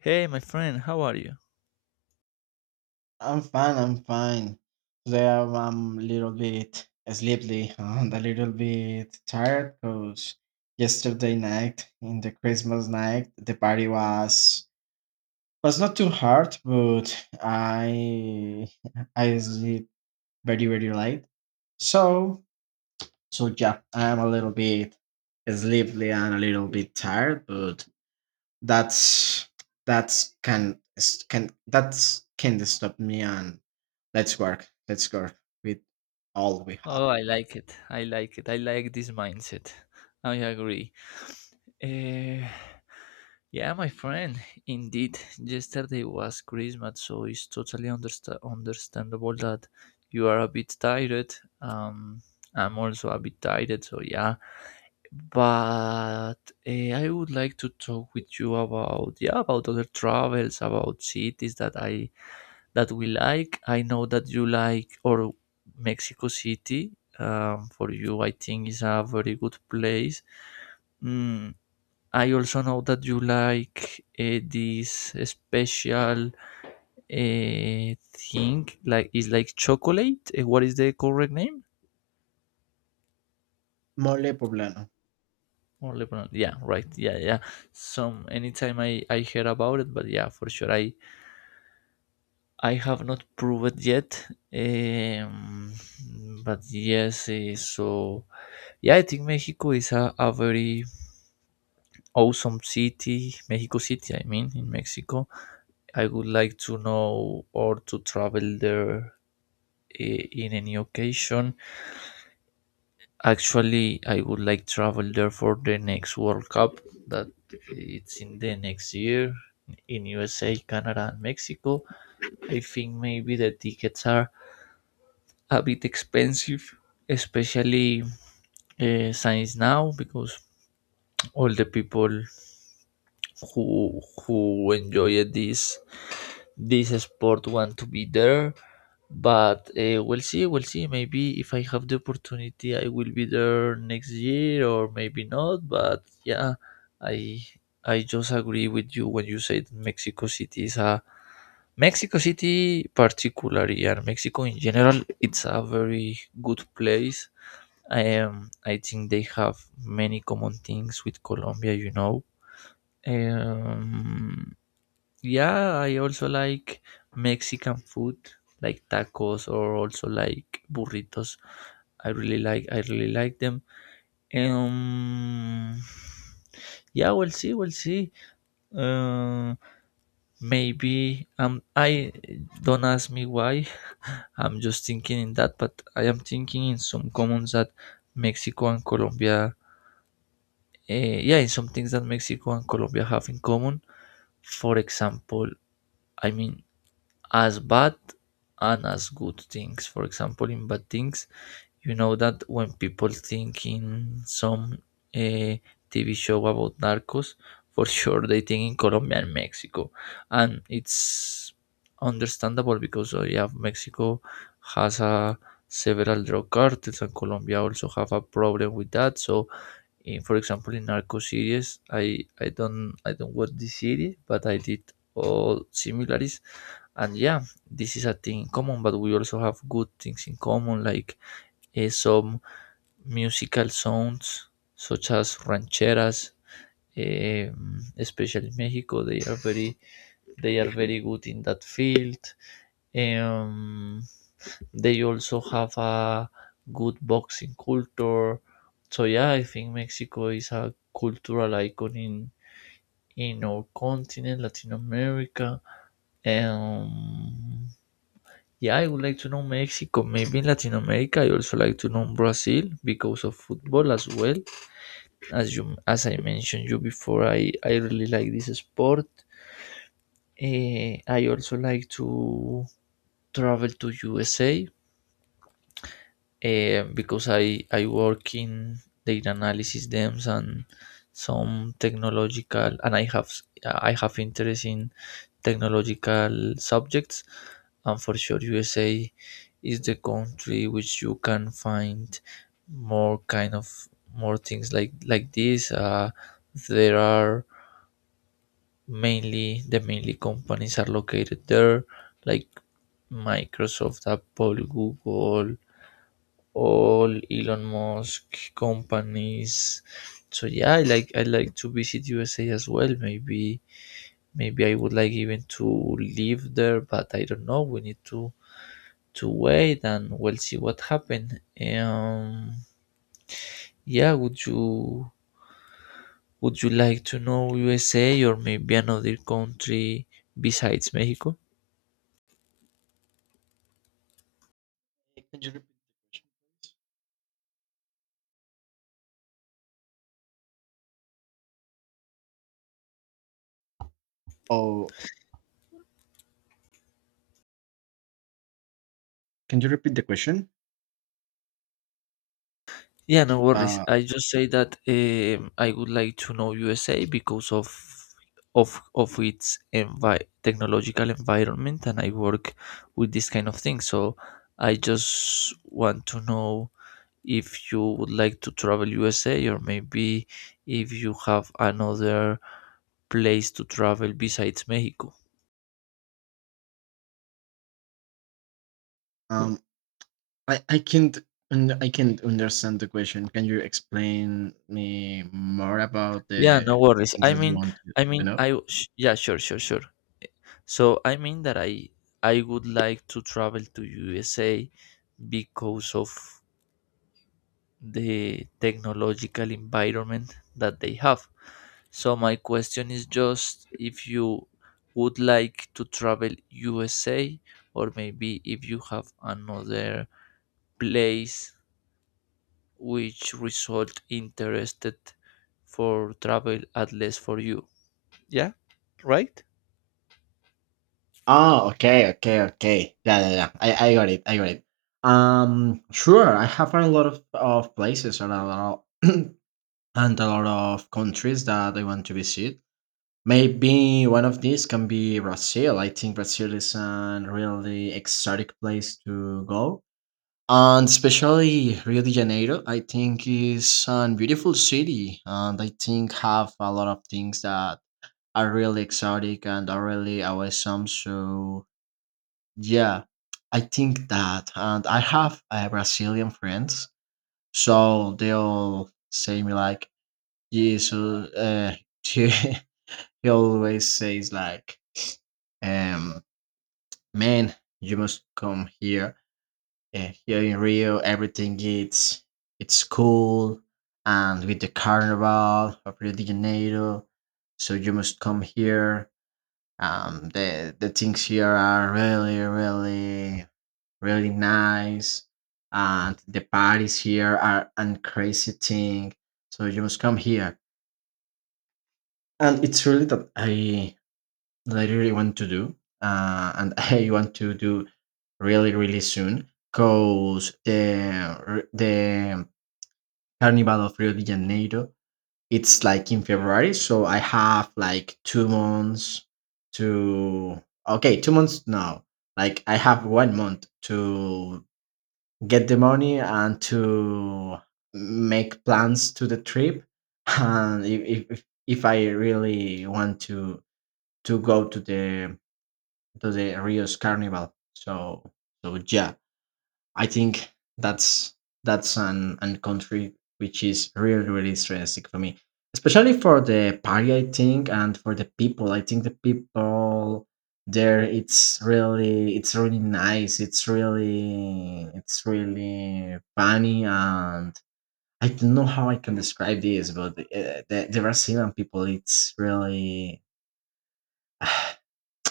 Hey, my friend, how are you? I'm fine. I'm fine. Today I'm a little bit sleepy and a little bit tired because yesterday night in the Christmas night the party was not too hard, but I I sleep very late. So so yeah, I'm a little bit sleepy and a little bit tired, but that's that's can that's can stop me and let's work with all we have. Oh, I like it. I like it. I like this mindset. I agree. Eh, yeah, my friend. Indeed, yesterday was Christmas, so it's totally understandable that you are a bit tired. Um, I'm also a bit tired, so yeah. But I would like to talk with you about yeah about other travels, about cities that I that we like. I know that you like or Mexico City. For you, I think is a very good place. Mm, I also know that you like this special uh, thing, like it's like chocolate. What is the correct name? Mole poblano. Or Lebanon? Yeah, right. Yeah, yeah. Some anytime I hear about it, but yeah, for sure I have not proved yet, um, but yes. So yeah, I think Mexico is a very awesome city. Mexico City, I mean, in Mexico. I would like to know or to travel there in any occasion. Actually, I would like travel there for the next World Cup that it's in the next year in USA, Canada, and Mexico. I think maybe the tickets are a bit expensive, especially science now, because all the people who enjoy this sport want to be there. But we'll see, we'll see. Maybe if I have the opportunity, I will be there next year, or maybe not. But yeah, I I just agree with you when you said Mexico City, particularly, and Mexico in general, it's a very good place. I think they have many common things with Colombia, you know. Um, yeah, I also like Mexican food, like tacos or also like burritos. I really like them. Um, yeah, we'll see, we'll see. Uh, maybe I don't ask me why. I'm just thinking in that, but I am thinking in some commons that Mexico and Colombia yeah, and some things that Mexico and Colombia have in common. For example, I mean, as bad and as good things. For example, in bad things, you know that when people think in some uh, TV show about narcos, for sure they think in Colombia and Mexico. And it's understandable because, yeah, Mexico has a several drug cartels and Colombia also have a problem with that. So in for example in narco series I don't I don't watch this series but I did all similarities, and yeah, this is a thing in common, but we also have good things in common like some musical sounds such as rancheras, especially in Mexico. They are very they are very good in that field. um, they also have a good boxing culture. So yeah, I think Mexico is a cultural icon in our continent, Latin America. Um, yeah, I would like to know Mexico. Maybe in Latin America, I also like to know Brazil because of football as well. As you, as I mentioned you before, I really like this sport. I also like to travel to USA because I work in data analysis DEMS and some technological and I have interest in technological subjects, and for sure USA is the country which you can find more kind of more things like this. There are mainly companies are located there like Microsoft, Apple, Google, all Elon Musk companies. So yeah, I like to visit USA as well. Maybe I would like even to live there, but I don't know. We need to wait and we'll see what happens. Um, yeah, would you like to know USA or maybe another country besides Mexico? Can you repeat the question? Oh, can you repeat the question? Yeah, no worries. uh I just say that I would like to know USA because of of its technological environment, and I work with this kind of thing. So I just want to know if you would like to travel USA, or maybe if you have another place to travel besides Mexico. Hmm. um i i can't I can't understand the question. Can you explain me more about the Yeah, no worries. things that you want to know? Yeah, sure, sure, sure. So I mean that I would like to travel to USA because of the technological environment that they have. So my question is just if you would like to travel USA or maybe if you have another place which result interested for travel at least for you. Yeah, right? Oh, okay, okay, okay. Yeah, yeah, yeah. I got it. I got it. Sure. I have a lot of places and a lot of, and a lot of countries that I want to visit. Maybe one of these can be Brazil. I think Brazil is a really exotic place to go. And especially Rio de Janeiro, I think is a beautiful city, and I think have a lot of things that are really exotic and are really awesome. So yeah, I think that, and I have Brazilian friends, so they all say me like Jesus. Uh, he, he always says like, um, man, you must come here. Here in Rio, everything it's cool, and with the carnival of Rio de Janeiro, so you must come here. The things here are really really nice. And the parties here are and crazy thing. So you must come here. And it's really that I really want to do. And I want to do really, really soon. Cause the Carnival of Rio de Janeiro, it's like in February, so I have like two months to okay, two months now. Like I have one month to get the money and to make plans to the trip and if I really want to go to the Rio's carnival. So yeah, I think that's that's an country which is really stressing for me, especially for the party I think and for the people. I think the people there it's really nice. It's really funny, and I don't know how I can describe this, but the Brazilian people it's really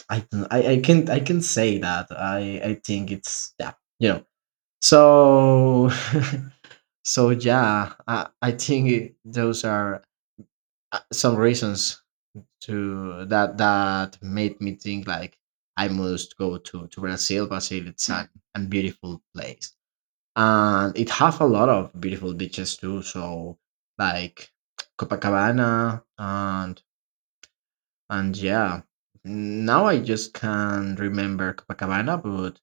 I, don't- I can say that I think it's yeah, you know. So so yeah, I think those are some reasons to that that made me think like I must go to Brazil. Brazil it's a beautiful place, and it have a lot of beautiful beaches too. So like Copacabana and yeah, now I just can't remember Copacabana, but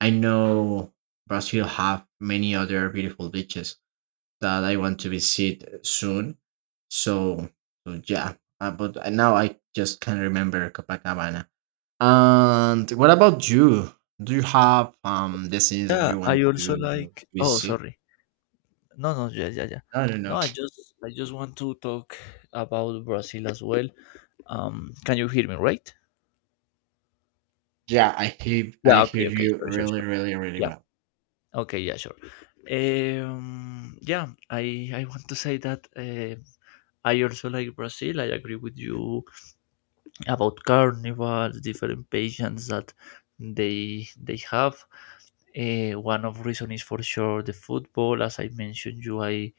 I know Brazil have many other beautiful beaches that I want to visit soon. So, so yeah, now I just can't remember Copacabana. And what about you? Do you have destinies that Yeah, you I want also to like. Oh, visit? sorry. No, no, yeah, yeah, yeah. No, no, No, no. I just want to talk about Brazil as well. Can you hear me, right? Yeah, I hear Yeah. Okay. Okay. you Sure. Sure. really, Sure. really, really Yeah. well. Okay. Yeah. Sure. Yeah. I want to say that I also like Brazil. I agree with you about carnivals, different patients that they have. One of reason is for sure the football. As I mentioned you, I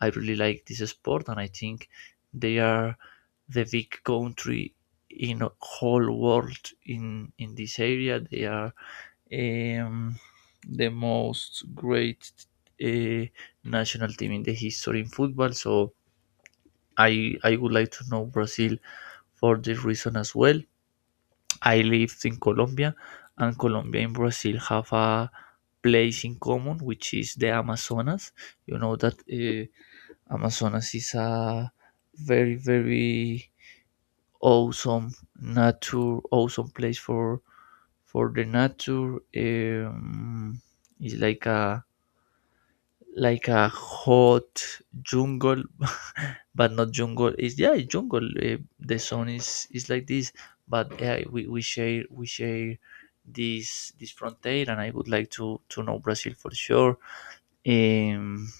I really like this sport, and I think they are the big country in a whole world in this area. They are um, the most great uh, national team in the history in football. So I would like to know Brazil for this reason as well. I lived in Colombia, and Colombia and Brazil have a place in common, which is the Amazonas. You know that Amazonas is a very, very awesome nature, awesome place for the nature. Um, it's like a hot jungle but not jungle it's yeah it's jungle. The sun is like this, but yeah, we share this this frontier, and I would like to know Brazil for sure. um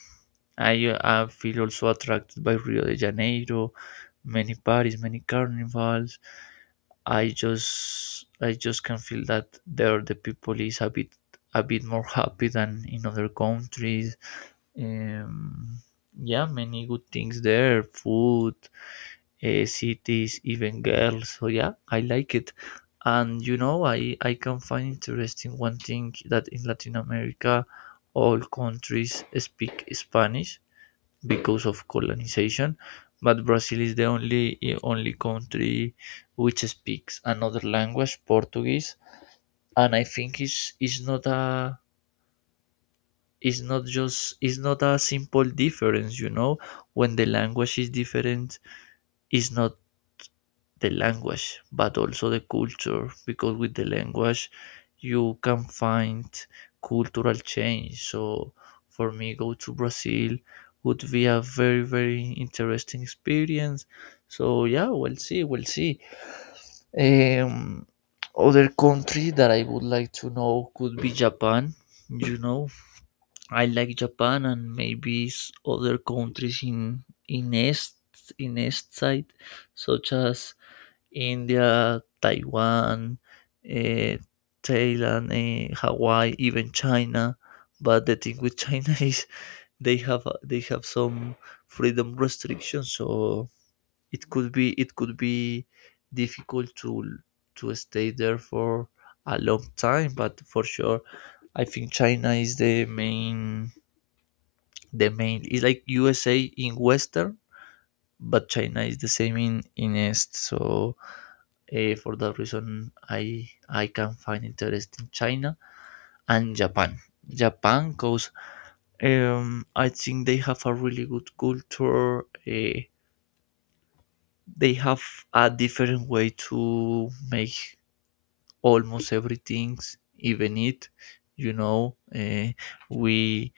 I feel also attracted by Rio de Janeiro, many parties, many carnivals. I just can feel that there the people is a bit more happy than in other countries. um, yeah, many good things there, food, cities, even girls. So yeah, I like it. And you know, I can find interesting one thing that in Latin America, all countries speak Spanish because of colonization, but Brazil is the only only country which speaks another language, Portuguese, and I think it's not just it's not a simple difference, you know. When the language is different, it's not the language but also the culture, because with the language you can find cultural change. So for me, go to Brazil would be a very very interesting experience. So yeah, we'll see, we'll see. um Other country that I would like to know could be Japan, you know. I like Japan, and maybe other countries in in east in east side, such as India, Taiwan, eh, Thailand, Hawaii, even China. But the thing with China is they have some freedom restrictions, so it could be difficult to stay there for a long time. But for sure, I think China is the main is like USA in western, but China is the same in east. So for that reason, I can find interest in China and Japan because I think they have a really good culture. They have a different way to make almost everything, even it, you know. We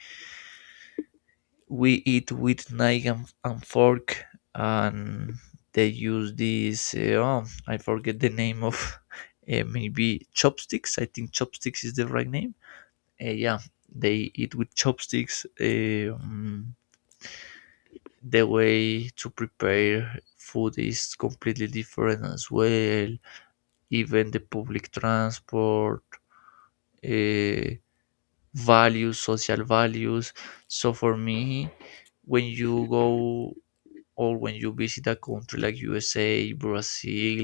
we eat with knife and fork, and they use this oh, I forget the name of maybe chopsticks. I think chopsticks is the right name. Yeah, they eat with chopsticks. The way to prepare food is completely different as well, even the public transport, uh, values, social values. So for me, when you go or when you visit a country like USA, Brazil,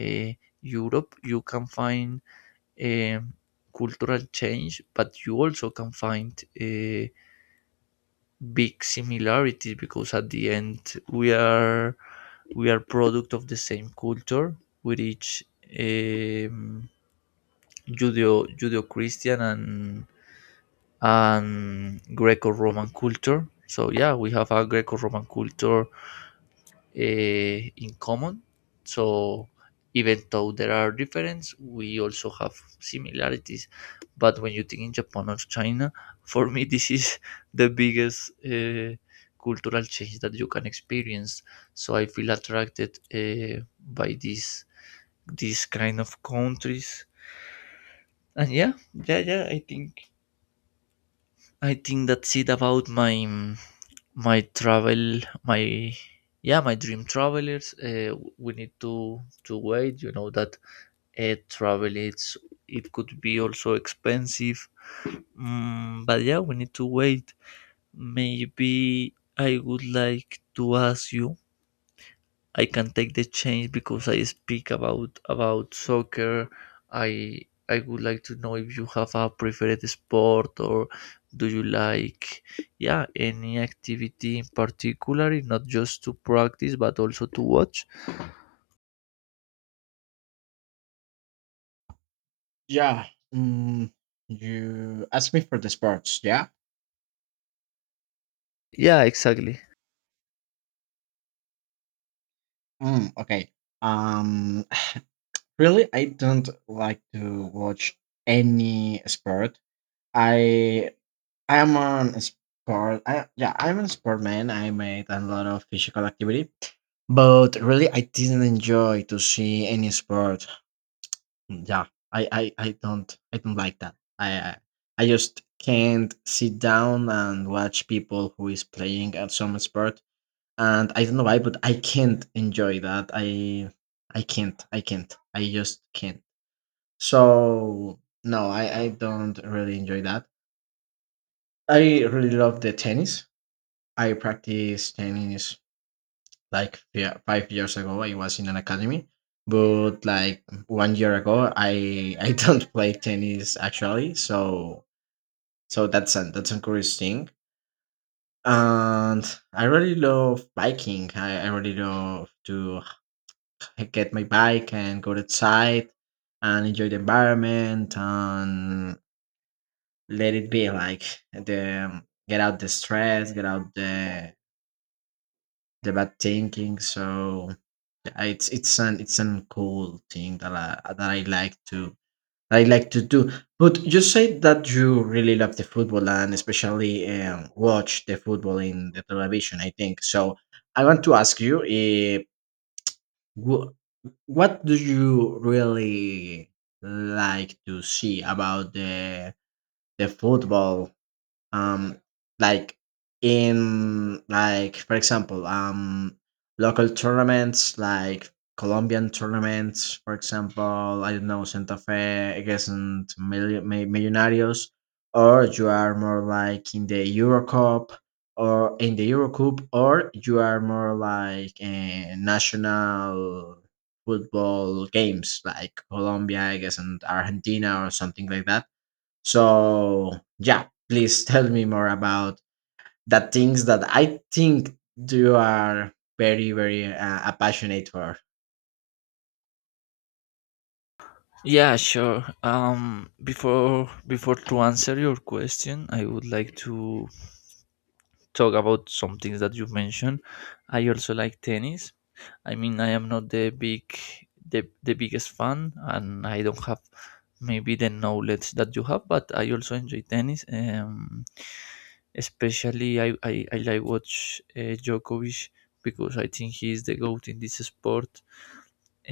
uh, Europe, you can find um, cultural change, but you also can find big similarities, because at the end we are product of the same culture with each um, Judeo Judeo Christian and Greco Roman culture. So yeah, we have a Greco Roman culture in common. So even though there are differences, we also have similarities. But when you think in Japan or China, for me this is the biggest cultural change that you can experience. So I feel attracted by these kind of countries. And yeah, yeah, yeah. I think that's it about my my travel my yeah my dream travelers. We need to wait, you know that. Travel it's it could be also expensive. But yeah, we need to wait. Maybe I would like to ask you, I can take the change because I speak about soccer. I I would like to know if you have a preferred sport or do you like yeah any activity in particular, not just to practice but also to watch. Yeah. Mm, you asked me for the sports. Yeah. Yeah, exactly. Mm, okay. Um. Really, I don't like to watch any sport. I I'm on sport. I, yeah, I'm a sport man. I made a lot of physical activity, but really, I didn't enjoy to see any sport. Yeah, I don't, I don't like that. I just can't sit down and watch people who is playing at some sport, and I don't know why, but I can't enjoy that. I can't, I just can't. So no, I don't really enjoy that. I really love the tennis. I practice tennis like 5 years ago. I was in an academy, but like one year ago, I I don't play tennis actually. So that's a curious thing. And I really love biking. I really love to get my bike and go outside and enjoy the environment and let it be like the get out the stress, get out the bad thinking. So yeah, it's an cool thing that I like to do. But you said that you really love the football, and especially watch the football in the television. I think so. I want to ask you, wh- what do you really like to see about the football? Um like in like For example, local tournaments like Colombian tournaments, for example, I don't know, Santa Fe against Millonarios, or you are more like in the Eurocup, or you are more like national football games like Colombia I guess and Argentina or something like that. So yeah, please tell me more about the things that I think you are very, very passionate for. Yeah, sure. Before before to answer your question, I would like to talk about some things that you mentioned. I also like tennis. I mean, I am not the biggest fan, and I don't have maybe the knowledge that you have. But I also enjoy tennis. Especially I like watch Djokovic because I think he is the goat in this sport.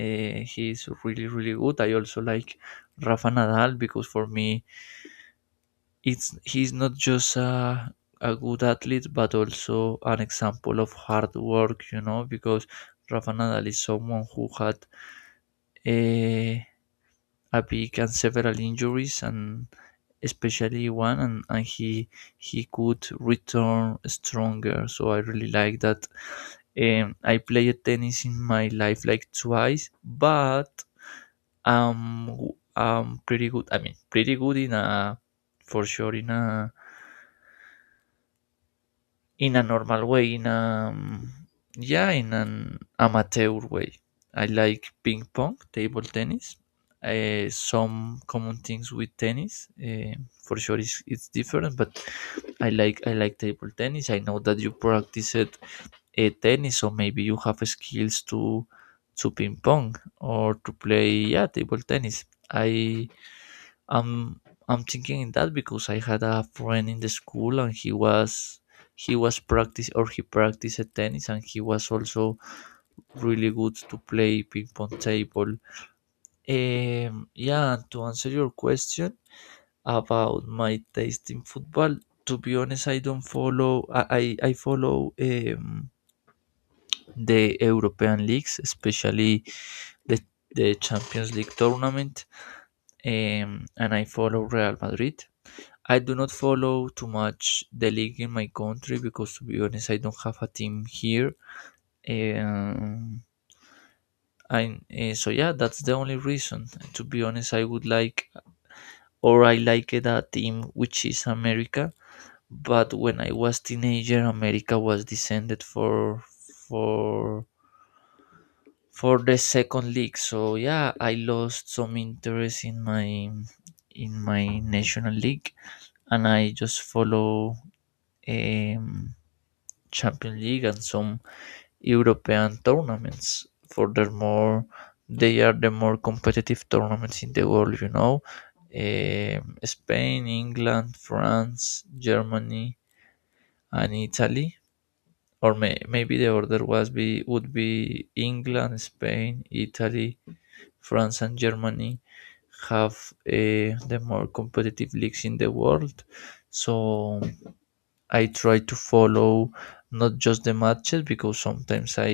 He is really really good. I also like Rafa Nadal because for me it's he's not just a good athlete but also an example of hard work because Rafa Nadal is someone who had a, a big and several injuries and especially one, and he could return stronger, so I really like that. I played tennis in my life like twice, but um I'm pretty good. I mean pretty good in a, for sure in a in a normal way, in a yeah, in an amateur way. I like ping pong, table tennis. Some common things with tennis. For sure, it's different, but I like table tennis. I know that you practice it, tennis, so maybe you have skills to ping pong or to play, yeah, table tennis. I I'm I'm thinking that because I had a friend in the school and he was practice or he practiced tennis and he was also really good to play ping pong table. Yeah, and to answer your question about my taste in football, to be honest, I don't follow. I follow the European leagues, especially the the Champions League tournament, and I follow Real Madrid. I do not follow too much the league in my country because, to be honest, I don't have a team here. Um, I so yeah, that's the only reason. To be honest, I would like or I like it a team which is America. But when I was teenager, America was descended for for for the second league. So yeah, I lost some interest in my, in my national league, and I just follow. Um, Champions League and some European tournaments. Furthermore, they are the more competitive tournaments in the world, you know. Spain, England, France, Germany, and Italy. Or maybe the order was be would be England, Spain, Italy, France, and Germany have the more competitive leagues in the world. So I try to follow not just the matches, because sometimes I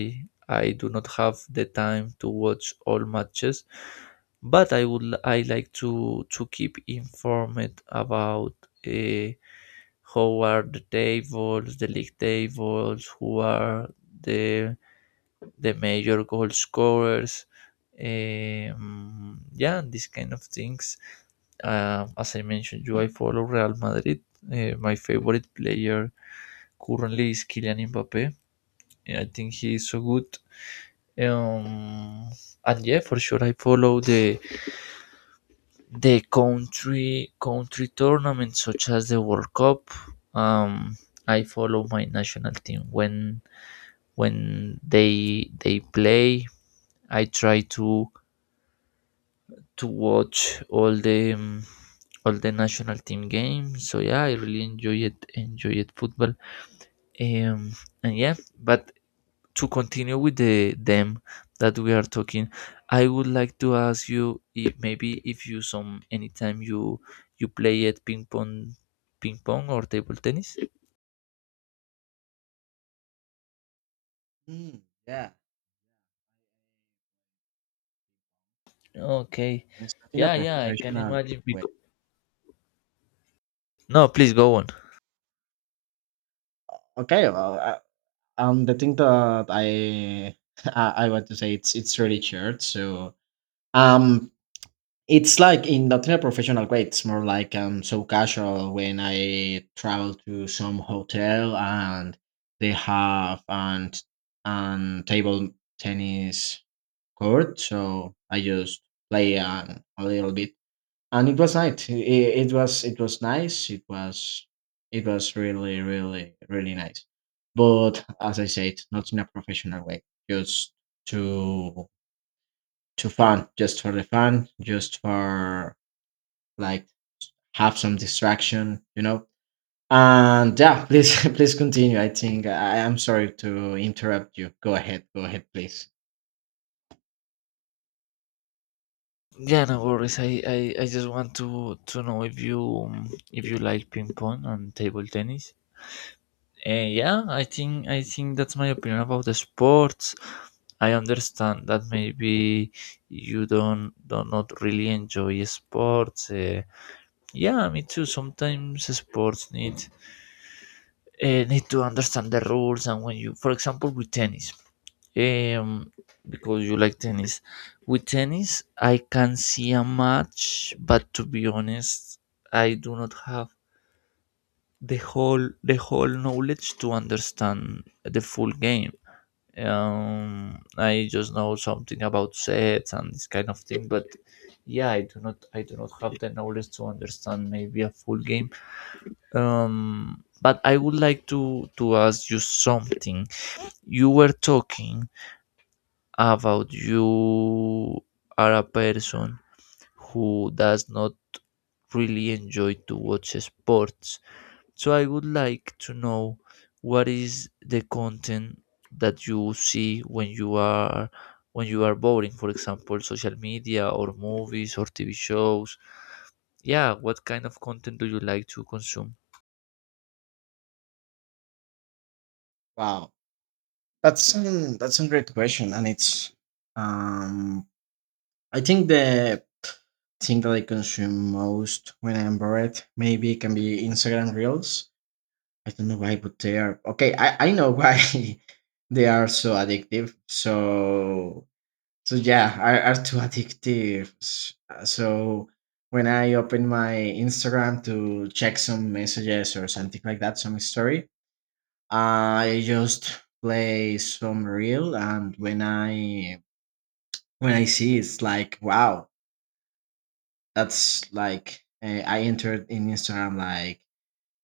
I do not have the time to watch all matches, but I like to keep informed about, uh, how are the tables, the league tables, who are the the major goal scorers, yeah, and these kind of things. As I mentioned you, I follow Real Madrid. My favorite player currently is Kylian Mbappe. I think he is so good. Um, and yeah, for sure, I follow the country tournaments such as the World Cup. Um, I follow my national team when, when they play. I try to watch all the, all the national team games. So yeah, I really enjoy it. Enjoy it football. Um, and yeah, but to continue with the them that we are talking, I would like to ask you if maybe if you some anytime you play at ping pong or table tennis. Mm, yeah. Okay, It's not in a yeah, yeah, I can professional imagine. way. Because... No, please go on. Okay, well, the thing that I I want to say it's really shared. So um, it's like in not in a professional way. It's more like so casual when I travel to some hotel and they have an table tennis court, so I just play a little bit, and it was nice. It was it was nice. It was really really nice. But as I said, not in a professional way, just to to fun, just for the fun, just for like have some distraction, you know. And yeah, please please continue. Am sorry to interrupt you. Go ahead, please. Yeah, no worries. I just want to know if you, if you like ping pong and table tennis. Yeah, I think that's my opinion about the sports. I understand that maybe you don't not really enjoy sports. Yeah, me too. Sometimes sports need, need to understand the rules, and when you, for example, with tennis, um, because you like tennis. With tennis, I can see a match, but to be honest, I do not have the whole knowledge to understand the full game. I just know something about sets and this kind of thing, but yeah, I do not have the knowledge to understand maybe a full game. But I would like to ask you something. You were talking about you are a person who does not really enjoy to watch sports. So I would like to know what is the content that you see when you are, when you are boring, for example, social media or movies or TV shows. Yeah, what kind of content do you like to consume? Wow, that's a great question, and it's um I think the thing that I consume most when I'm bored maybe can be Instagram Reels. I don't know why, but they are okay. I know why they are so addictive. So so yeah, are too addictive. So when I open my Instagram to check some messages or something like that, some story, I just play some reel, and when I see it's like wow, that's like I entered in Instagram like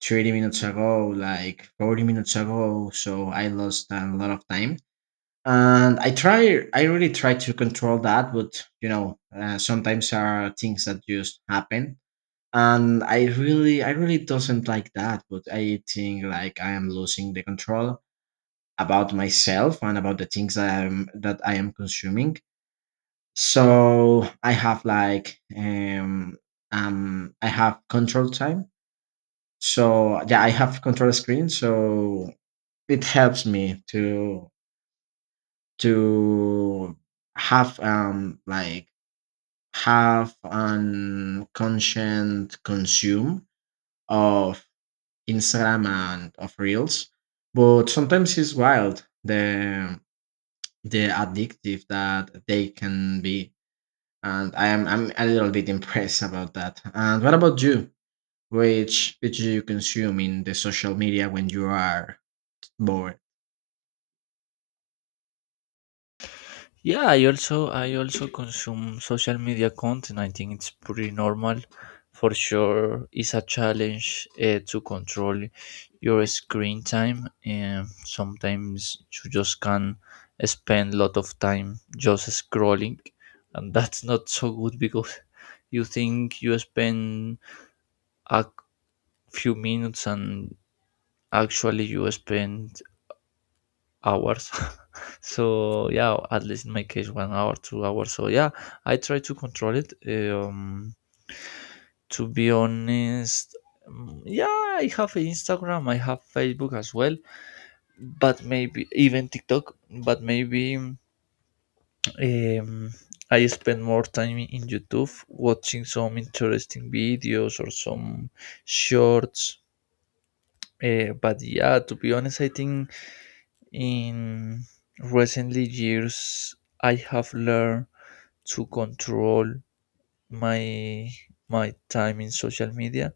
30 minutes ago, like 40 minutes ago. So I lost a lot of time, and I really try to control that, but sometimes there are things that just happen, and I really doesn't like that. But I think like I am losing the control about myself and about the things that I am consuming. So I have like I have control time. So yeah, I have control screen. So it helps me to to have like have an conscient consume of Instagram and of reels. But sometimes it's wild the addictive that they can be. And I'm a little bit impressed about that. And what about you? Which do you consume in the social media when you are bored? Yeah, I also consume social media content. I think it's pretty normal. For sure, it's a challenge, to control your screen time. And sometimes you just can spend a lot of time just scrolling, and that's not so good, because you think you spend a few minutes and actually you spend hours. So yeah, at least in my case, 1 hour, 2 hours. So yeah, I try to control it. To be honest, yeah, I have Instagram, I have Facebook as well, but maybe even TikTok. But maybe I spend more time in YouTube watching some interesting videos or some shorts. But yeah, to be honest, I think in recent years, I have learned to control my my time in social media,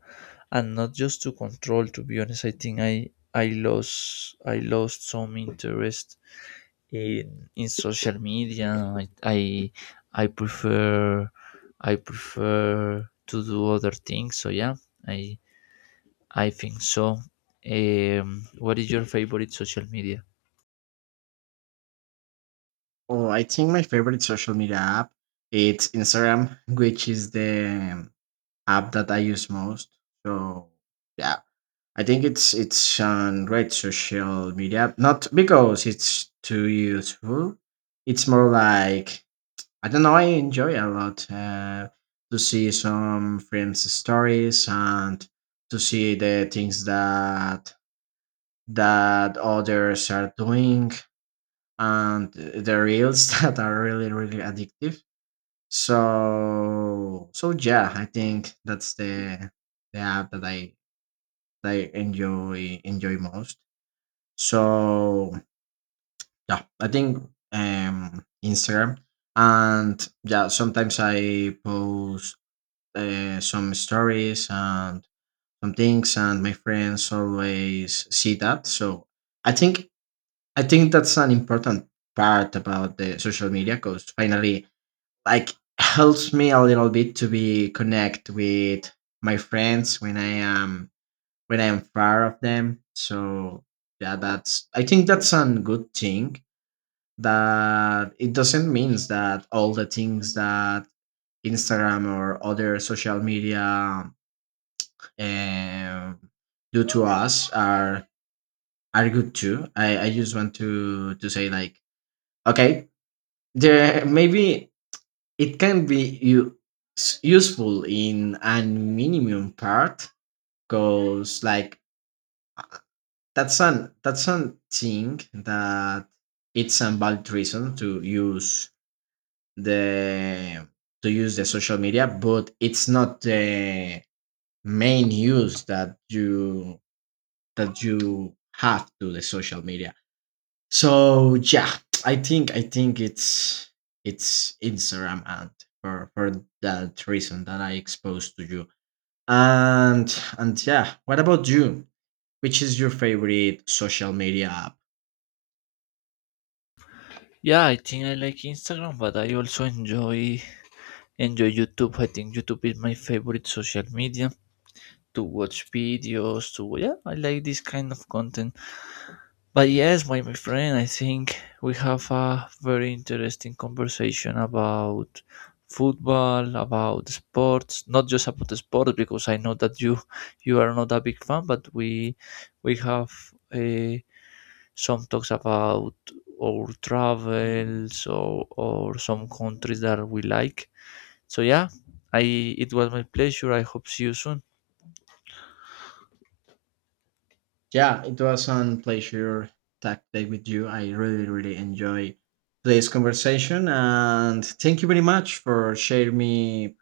and not just to control. To be honest, i think i lost, I lost some interest in, in social media, I prefer, to do other things. So yeah, i I think so. What is your favorite social media? Oh, I think my favorite social media app it's Instagram, which is the app that I use most. So yeah, I think it's a great social media. Not because it's too useful. It's more like I don't know. I enjoy a lot to see some friends' stories and to see the things that others are doing, and the reels that are really really addictive. So yeah, I think that's the app that I enjoy enjoy most. So yeah, I think Instagram. And yeah, sometimes I post some stories and some things, and my friends always see that. So I think I think that's an important part about the social media, because finally like helps me a little bit to be connect with my friends when I am far of them. So yeah, that's I think that's a good thing. That it doesn't means that all the things that Instagram or other social media um, do to us are good too. I just want to say like okay, there maybe it can be useful in an minimum part, because like that's an thing that it's a valid reason the to use the social media, but it's not the main use that you have to the social media. So yeah, I think it's Instagram, and for that reason that I exposed to you. And yeah, what about you? Which is your favorite social media app? Yeah, I think I like Instagram, but I also enjoy YouTube. I think YouTube is my favorite social media to watch videos. To Yeah, I like this kind of content. But yes, my friend, I think we have a very interesting conversation about football, about sports. Not just about the sports, because I know that you are not a big fan, but we have. Uh, some talks about our travels or some countries that we like. So yeah, I it was my pleasure, I hope see you soon. Yeah, it was a pleasure tag day with you. I really really enjoy today's conversation, and thank you very much for sharing me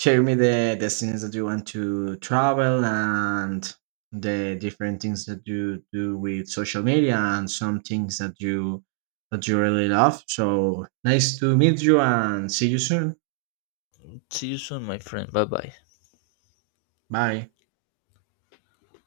share me the destinies that you want to travel and the different things that you do with social media and some things that you really love. So nice to meet you and see you soon. See you soon, my friend, bye bye. Bye.